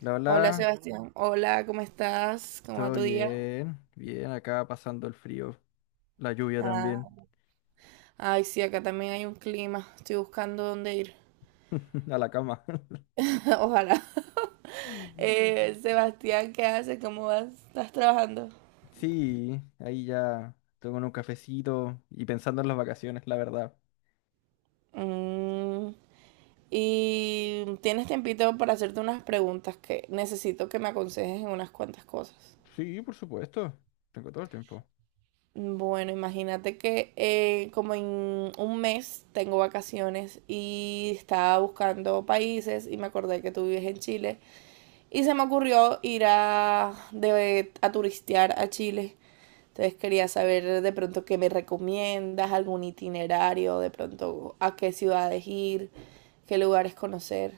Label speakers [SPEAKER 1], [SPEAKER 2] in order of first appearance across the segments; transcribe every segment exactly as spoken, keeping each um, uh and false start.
[SPEAKER 1] La
[SPEAKER 2] Hola
[SPEAKER 1] hola,
[SPEAKER 2] Sebastián, hola, ¿cómo estás? ¿Cómo va
[SPEAKER 1] todo
[SPEAKER 2] tu día?
[SPEAKER 1] bien, bien, acá pasando el frío, la lluvia
[SPEAKER 2] Ah,
[SPEAKER 1] también.
[SPEAKER 2] ay, sí, acá también hay un clima. Estoy buscando dónde ir.
[SPEAKER 1] A la cama.
[SPEAKER 2] Ojalá.
[SPEAKER 1] Ujú.
[SPEAKER 2] Eh, Sebastián, ¿qué haces? ¿Cómo vas? ¿Estás trabajando?
[SPEAKER 1] Sí, ahí ya tengo un cafecito y pensando en las vacaciones, la verdad.
[SPEAKER 2] Mm, y tienes tiempito para hacerte unas preguntas que necesito que me aconsejes en unas cuantas cosas.
[SPEAKER 1] Sí, por supuesto, tengo todo el tiempo.
[SPEAKER 2] Bueno, imagínate que eh, como en un mes tengo vacaciones y estaba buscando países y me acordé que tú vives en Chile. Y se me ocurrió ir a, de- a turistear a Chile. Entonces quería saber de pronto qué me recomiendas, algún itinerario, de pronto a qué ciudades ir, qué lugares conocer.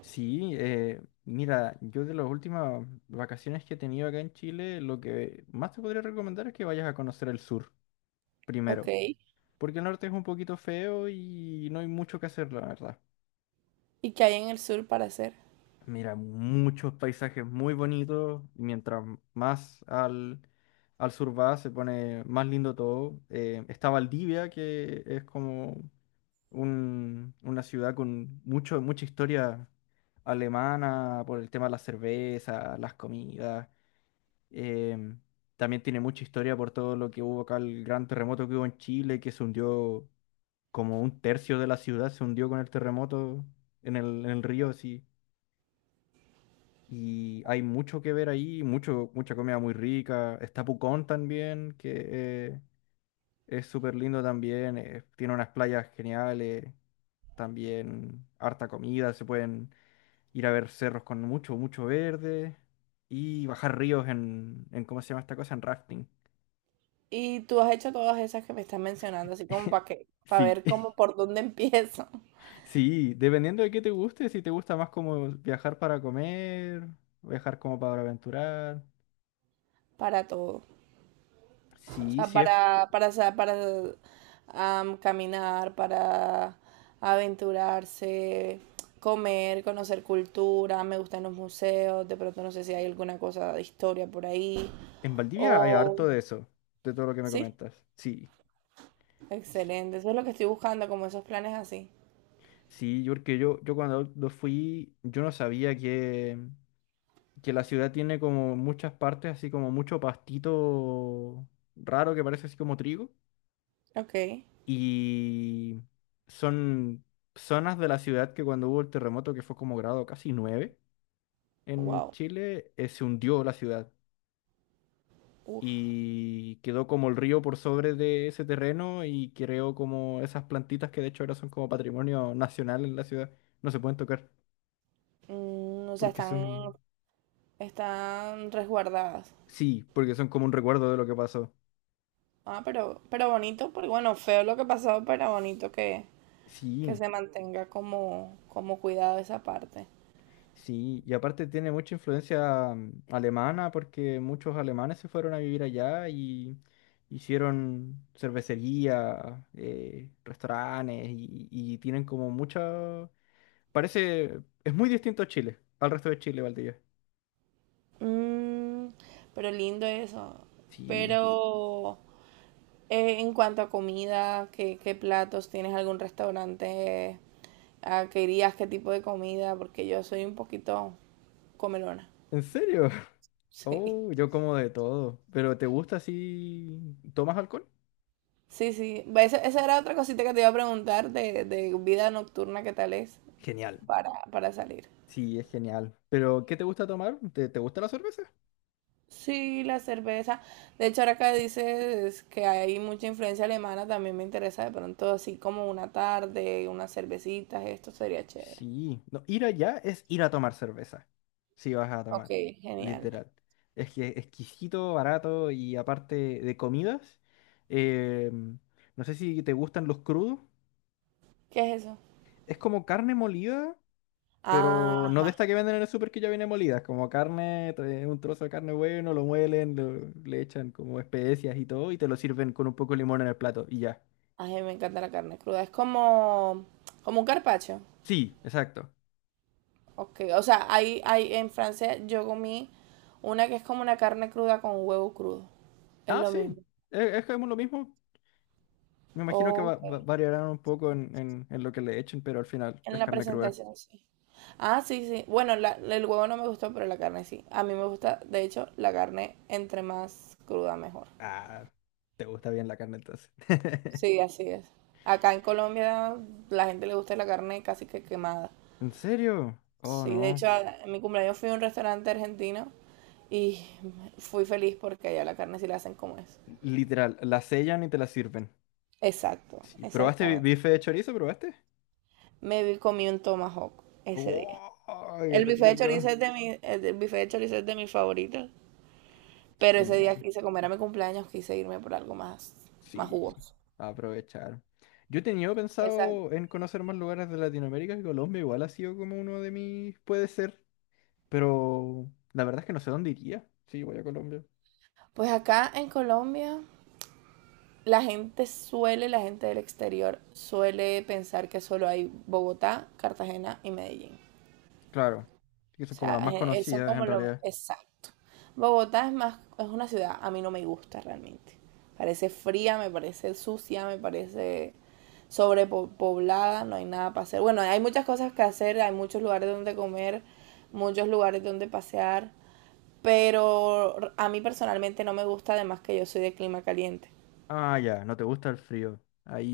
[SPEAKER 1] Sí, eh, mira, yo de las últimas vacaciones que he tenido acá en Chile, lo que más te podría recomendar es que vayas a conocer el sur primero,
[SPEAKER 2] Ok.
[SPEAKER 1] porque el norte es un poquito feo y no hay mucho que hacer, la verdad.
[SPEAKER 2] ¿Y qué hay en el sur para hacer?
[SPEAKER 1] Mira, muchos paisajes muy bonitos y mientras más al, al sur va, se pone más lindo todo. Eh, está Valdivia, que es como un- una ciudad con mucho, mucha historia alemana por el tema de la cerveza, las comidas. Eh, también tiene mucha historia por todo lo que hubo acá, el gran terremoto que hubo en Chile, que se hundió como un tercio de la ciudad, se hundió con el terremoto en el, en el río, así. Y hay mucho que ver ahí, mucho, mucha comida muy rica. Está Pucón también, que eh, es súper lindo también. Eh, tiene unas playas geniales, también harta comida. Se pueden ir a ver cerros con mucho, mucho verde y bajar ríos en, en, ¿cómo se llama esta cosa? En rafting.
[SPEAKER 2] Y tú has hecho todas esas que me estás mencionando, así como para que, para
[SPEAKER 1] Sí,
[SPEAKER 2] ver cómo por dónde empiezo.
[SPEAKER 1] sí, dependiendo de qué te guste, si te gusta más como viajar para comer, viajar como para aventurar.
[SPEAKER 2] Para todo. O
[SPEAKER 1] Sí,
[SPEAKER 2] sea,
[SPEAKER 1] sí, es.
[SPEAKER 2] para, para, sa- para am, caminar, para aventurarse, comer, conocer cultura. Me gustan los museos. De pronto no sé si hay alguna cosa de historia por ahí.
[SPEAKER 1] En Valdivia hay
[SPEAKER 2] O...
[SPEAKER 1] harto de eso, de todo lo que me
[SPEAKER 2] Sí,
[SPEAKER 1] comentas. Sí,
[SPEAKER 2] excelente. Eso es lo que estoy buscando, como esos planes así.
[SPEAKER 1] sí, yo porque yo, yo cuando lo fui, yo no sabía que, que la ciudad tiene como muchas partes, así como mucho pastito raro que parece así como trigo.
[SPEAKER 2] Ok,
[SPEAKER 1] Y son zonas de la ciudad que cuando hubo el terremoto, que fue como grado casi nueve en
[SPEAKER 2] wow.
[SPEAKER 1] Chile, eh, se hundió la ciudad.
[SPEAKER 2] Uf.
[SPEAKER 1] Y quedó como el río por sobre de ese terreno y creó como esas plantitas que de hecho ahora son como patrimonio nacional en la ciudad. No se pueden tocar
[SPEAKER 2] Mm, o sea,
[SPEAKER 1] porque
[SPEAKER 2] están,
[SPEAKER 1] son,
[SPEAKER 2] están resguardadas.
[SPEAKER 1] sí, porque son como un recuerdo de lo que pasó.
[SPEAKER 2] Ah, pero, pero bonito, porque bueno, feo lo que pasó, pero bonito que, que
[SPEAKER 1] Sí,
[SPEAKER 2] se mantenga como, como cuidado esa parte.
[SPEAKER 1] sí, y aparte tiene mucha influencia mm, alemana porque muchos alemanes se fueron a vivir allá y hicieron cervecería, eh, restaurantes y, y tienen como mucha... Parece, es muy distinto a Chile, al resto de Chile, Valdivia.
[SPEAKER 2] Mm, pero lindo eso.
[SPEAKER 1] Sí.
[SPEAKER 2] Pero eh, en cuanto a comida, ¿qué, qué platos? ¿Tienes algún restaurante a que irías? ¿Qué tipo de comida? Porque yo soy un poquito comelona.
[SPEAKER 1] ¿En serio?
[SPEAKER 2] Sí.
[SPEAKER 1] Oh, yo como de todo. ¿Pero te gusta si tomas alcohol?
[SPEAKER 2] Sí, sí. Va, Esa, esa era otra cosita que te iba a preguntar de, de vida nocturna, ¿qué tal es
[SPEAKER 1] Genial.
[SPEAKER 2] para, para salir?
[SPEAKER 1] Sí, es genial. ¿Pero qué te gusta tomar? ¿Te, te gusta la cerveza?
[SPEAKER 2] Sí, la cerveza. De hecho, ahora que dices que hay mucha influencia alemana, también me interesa de pronto así como una tarde, unas cervecitas, esto sería chévere.
[SPEAKER 1] Sí. No, ir allá es ir a tomar cerveza. Si vas a tomar,
[SPEAKER 2] Ok, genial.
[SPEAKER 1] literal. Es que exquisito, barato y aparte de comidas, em, no sé si te gustan los crudos.
[SPEAKER 2] ¿Qué es eso?
[SPEAKER 1] Es como carne molida, pero no
[SPEAKER 2] Ajá.
[SPEAKER 1] de esta que venden en el súper que ya viene molida, como carne, trae un trozo de carne bueno, lo muelen, lo- le echan como especias y todo, y te lo sirven con un poco de limón en el plato, y ya.
[SPEAKER 2] Ay, me encanta la carne cruda. Es como, como un carpaccio.
[SPEAKER 1] Sí, exacto.
[SPEAKER 2] Ok, o sea, hay, hay, en Francia yo comí una que es como una carne cruda con huevo crudo. Es
[SPEAKER 1] Ah,
[SPEAKER 2] lo
[SPEAKER 1] sí,
[SPEAKER 2] mismo.
[SPEAKER 1] es, es como lo mismo. Me imagino que va-
[SPEAKER 2] Ok,
[SPEAKER 1] va- variarán un poco en, en- en lo que le echen, pero al final
[SPEAKER 2] en
[SPEAKER 1] es
[SPEAKER 2] la
[SPEAKER 1] carne cruda.
[SPEAKER 2] presentación sí. Ah, sí, sí. Bueno, la- el huevo no me gustó, pero la carne sí. A mí me gusta, de hecho, la carne entre más cruda mejor.
[SPEAKER 1] Ah, te gusta bien la carne entonces.
[SPEAKER 2] Sí, así es. Acá en Colombia la gente le gusta la carne casi que quemada.
[SPEAKER 1] ¿En serio? Oh,
[SPEAKER 2] Sí, de
[SPEAKER 1] no.
[SPEAKER 2] hecho, a- en mi cumpleaños fui a un restaurante argentino y fui feliz porque allá la carne sí la hacen como es.
[SPEAKER 1] Literal, la sellan y te la sirven.
[SPEAKER 2] Exacto,
[SPEAKER 1] Sí, ¿probaste bi-
[SPEAKER 2] exactamente.
[SPEAKER 1] bife de chorizo? ¿Probaste?
[SPEAKER 2] Me vi- comí un tomahawk ese día.
[SPEAKER 1] ¡Wow! ¡Qué
[SPEAKER 2] El bife de
[SPEAKER 1] rico!
[SPEAKER 2] chorizo es de mi, el el bife de chorizo es de mis favoritos, pero ese día
[SPEAKER 1] Genial.
[SPEAKER 2] quise comer a mi cumpleaños, quise irme por algo más, más
[SPEAKER 1] Sí,
[SPEAKER 2] jugoso.
[SPEAKER 1] a aprovechar. Yo he tenido
[SPEAKER 2] Exacto.
[SPEAKER 1] pensado en conocer más lugares de Latinoamérica, que Colombia igual ha sido como uno de mis, puede ser, pero la verdad es que no sé dónde iría. Sí, voy a Colombia.
[SPEAKER 2] Pues acá en Colombia, la gente suele, la gente del exterior suele pensar que solo hay Bogotá, Cartagena y Medellín.
[SPEAKER 1] Claro, que
[SPEAKER 2] O
[SPEAKER 1] son como las
[SPEAKER 2] sea,
[SPEAKER 1] más
[SPEAKER 2] eh, eh, son
[SPEAKER 1] conocidas
[SPEAKER 2] como
[SPEAKER 1] en
[SPEAKER 2] lo
[SPEAKER 1] realidad.
[SPEAKER 2] exacto. Bogotá es más, es una ciudad, a mí no me gusta realmente. Parece fría, me parece sucia, me parece sobrepoblada, no hay nada para hacer. Bueno, hay muchas cosas que hacer, hay muchos lugares donde comer, muchos lugares donde pasear, pero a mí personalmente no me gusta, además que yo soy de clima caliente.
[SPEAKER 1] Ah, ya, no te gusta el frío.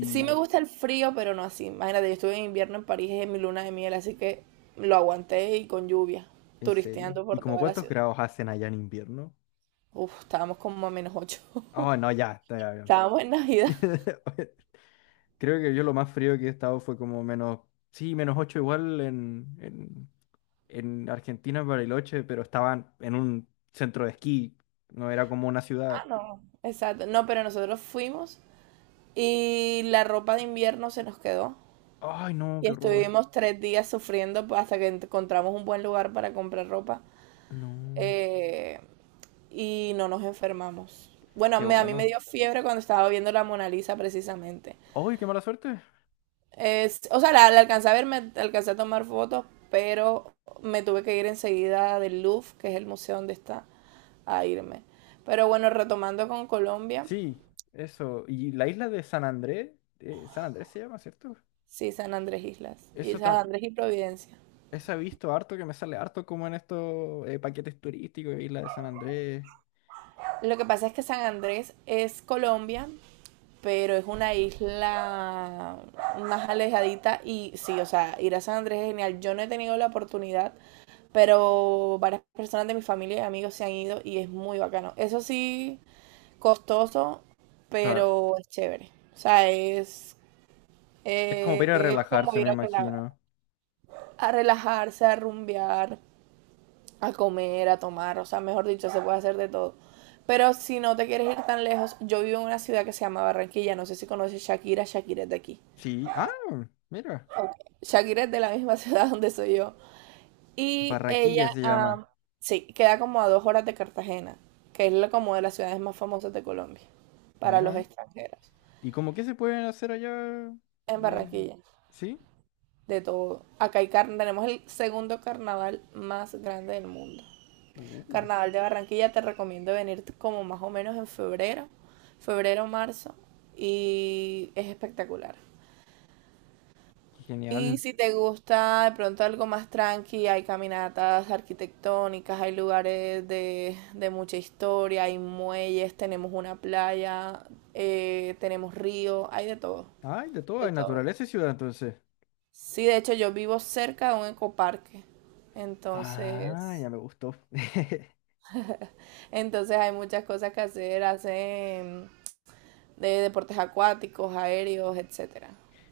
[SPEAKER 2] Sí me gusta el frío, pero no así. Imagínate, yo estuve en invierno en París en mi luna de miel, así que lo aguanté y con lluvia,
[SPEAKER 1] en serio.
[SPEAKER 2] turisteando
[SPEAKER 1] ¿Y
[SPEAKER 2] por
[SPEAKER 1] como
[SPEAKER 2] toda la
[SPEAKER 1] cuántos
[SPEAKER 2] ciudad.
[SPEAKER 1] grados hacen allá en invierno?
[SPEAKER 2] Uf, estábamos como a menos ocho.
[SPEAKER 1] Oh, no, ya, está ya bien.
[SPEAKER 2] Estábamos en Navidad.
[SPEAKER 1] Creo que yo lo más frío que he estado fue como menos, sí, menos ocho igual en, en en Argentina, en Bariloche, pero estaban en un centro de esquí. No era como una
[SPEAKER 2] Ah,
[SPEAKER 1] ciudad.
[SPEAKER 2] no. Exacto. No, pero nosotros fuimos y la ropa de invierno se nos quedó.
[SPEAKER 1] Ay, no,
[SPEAKER 2] Y
[SPEAKER 1] qué horror.
[SPEAKER 2] estuvimos tres días sufriendo pues, hasta que encontramos un buen lugar para comprar ropa.
[SPEAKER 1] No,
[SPEAKER 2] eh, y no nos enfermamos. Bueno,
[SPEAKER 1] qué
[SPEAKER 2] me- a mí me
[SPEAKER 1] bueno.
[SPEAKER 2] dio fiebre cuando estaba viendo la Mona Lisa precisamente.
[SPEAKER 1] Ay, qué mala suerte.
[SPEAKER 2] Es, o sea, la, la alcancé a ver, me alcancé a tomar fotos, pero me tuve que ir enseguida del Louvre, que es el museo donde está, a irme. Pero bueno, retomando con Colombia,
[SPEAKER 1] Sí, eso. Y la isla de San Andrés, eh, San Andrés se llama, ¿cierto?
[SPEAKER 2] sí, San Andrés Islas, y
[SPEAKER 1] Eso
[SPEAKER 2] San
[SPEAKER 1] también.
[SPEAKER 2] Andrés y Providencia.
[SPEAKER 1] Esa he visto harto que me sale harto como en estos eh, paquetes turísticos, Isla de San Andrés.
[SPEAKER 2] Lo que pasa es que San Andrés es Colombia, pero es una isla más alejadita y sí, o sea, ir a San Andrés es genial. Yo no he tenido la oportunidad, pero varias personas de mi familia y amigos se han ido y es muy bacano. Eso sí, costoso,
[SPEAKER 1] Claro.
[SPEAKER 2] pero es chévere. O sea, es,
[SPEAKER 1] Es como para ir a
[SPEAKER 2] es como
[SPEAKER 1] relajarse,
[SPEAKER 2] ir
[SPEAKER 1] me
[SPEAKER 2] a otro lado,
[SPEAKER 1] imagino.
[SPEAKER 2] a relajarse, a rumbear, a comer, a tomar. O sea, mejor dicho, se puede hacer de todo. Pero si no te quieres ir tan lejos, yo vivo en una ciudad que se llama Barranquilla. No sé si conoces Shakira. Shakira es de aquí.
[SPEAKER 1] Sí. Ah, mira.
[SPEAKER 2] Shakira es de la misma ciudad donde soy yo. Y
[SPEAKER 1] Barraquilla
[SPEAKER 2] ella,
[SPEAKER 1] se llama.
[SPEAKER 2] ah, sí, queda como a dos horas de Cartagena, que es la- como de las ciudades más famosas de Colombia, para los
[SPEAKER 1] Mira.
[SPEAKER 2] extranjeros,
[SPEAKER 1] ¿Y cómo qué se pueden hacer allá?
[SPEAKER 2] en
[SPEAKER 1] Eh,
[SPEAKER 2] Barranquilla.
[SPEAKER 1] ¿Sí?
[SPEAKER 2] De todo. Acá hay car- tenemos el segundo carnaval más grande del mundo.
[SPEAKER 1] Uh,
[SPEAKER 2] Carnaval de Barranquilla, te recomiendo venir como más o menos en febrero, febrero, marzo, y es espectacular.
[SPEAKER 1] qué
[SPEAKER 2] Y
[SPEAKER 1] genial.
[SPEAKER 2] si te gusta de pronto algo más tranqui, hay caminatas arquitectónicas, hay lugares de, de mucha historia, hay muelles, tenemos una playa, eh, tenemos río, hay de todo,
[SPEAKER 1] Ay, de todo,
[SPEAKER 2] de
[SPEAKER 1] hay
[SPEAKER 2] todo.
[SPEAKER 1] naturaleza y ciudad entonces.
[SPEAKER 2] Sí, de hecho yo vivo cerca de un ecoparque,
[SPEAKER 1] Ah,
[SPEAKER 2] entonces,
[SPEAKER 1] ya me gustó.
[SPEAKER 2] entonces hay muchas cosas que hacer, hacen de deportes acuáticos, aéreos, etcétera.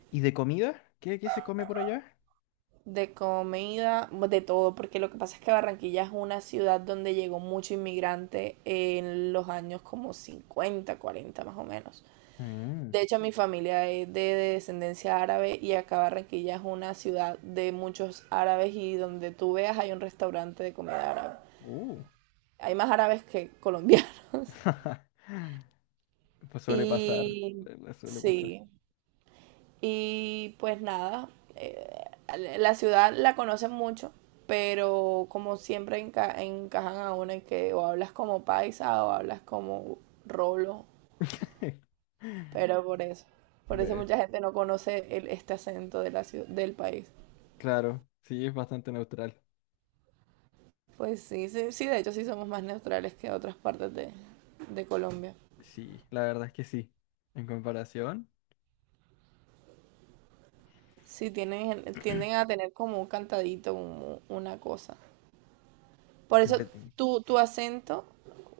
[SPEAKER 1] ¿Y de comida? ¿Qué, qué se come por allá?
[SPEAKER 2] De comida, de todo, porque lo que pasa es que Barranquilla es una ciudad donde llegó mucho inmigrante en los años como cincuenta, cuarenta más o menos.
[SPEAKER 1] Mm,
[SPEAKER 2] De hecho, mi familia es de descendencia árabe y acá Barranquilla es una ciudad de muchos árabes y donde tú veas hay un restaurante de comida árabe.
[SPEAKER 1] uh.
[SPEAKER 2] Hay más árabes que colombianos.
[SPEAKER 1] Pues suele pasar,
[SPEAKER 2] Y
[SPEAKER 1] le- le suele pasar.
[SPEAKER 2] sí, y pues nada, eh, la ciudad la conocen mucho, pero como siempre enca- encajan a uno en que o hablas como paisa o hablas como rolo, pero por eso, por eso
[SPEAKER 1] Bueno,
[SPEAKER 2] mucha gente no conoce el- este acento de la ciu- del país.
[SPEAKER 1] claro, sí, es bastante neutral.
[SPEAKER 2] Pues sí, sí, sí, de hecho sí somos más neutrales que otras partes de, de Colombia.
[SPEAKER 1] Sí, la verdad es que sí. En comparación,
[SPEAKER 2] Sí, tienen, tienden a tener como un cantadito, un- una cosa. Por eso
[SPEAKER 1] entreten-
[SPEAKER 2] tu, tu acento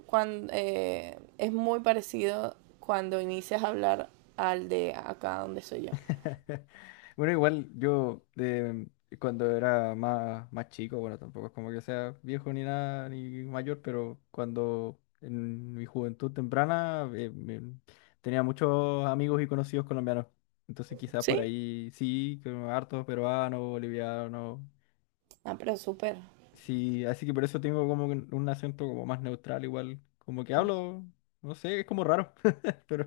[SPEAKER 2] cuando, eh, es muy parecido cuando inicias a hablar al de acá donde soy yo.
[SPEAKER 1] Bueno, igual yo eh, cuando era más, más chico, bueno, tampoco es como que sea viejo ni nada, ni mayor, pero cuando en mi juventud temprana eh, me- tenía muchos amigos y conocidos colombianos. Entonces quizás por
[SPEAKER 2] ¿Sí?
[SPEAKER 1] ahí sí, que hartos peruanos, bolivianos.
[SPEAKER 2] Ah, pero súper.
[SPEAKER 1] Sí, así que por eso tengo como que un acento como más neutral, igual. Como que hablo, no sé, es como raro, pero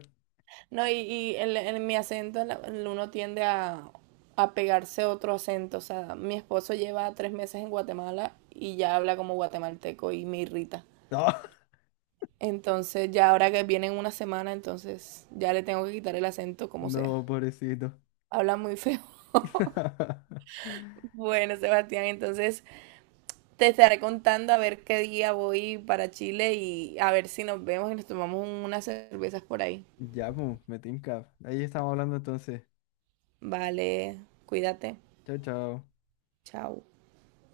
[SPEAKER 2] No, y, y en, en mi acento la- uno tiende a, a pegarse a otro acento. O sea, mi esposo lleva tres meses en Guatemala y ya habla como guatemalteco y me irrita.
[SPEAKER 1] no,
[SPEAKER 2] Entonces, ya ahora que viene en una semana, entonces ya le tengo que quitar el acento como sea.
[SPEAKER 1] no, pobrecito.
[SPEAKER 2] Habla muy feo. Bueno, Sebastián, entonces Te estaré contando a ver qué día voy para Chile y a ver si nos vemos y nos tomamos un- unas cervezas por ahí.
[SPEAKER 1] Ya, pues, me tinca. Ahí estamos hablando entonces.
[SPEAKER 2] Vale, cuídate.
[SPEAKER 1] Chao, chao.
[SPEAKER 2] Chao.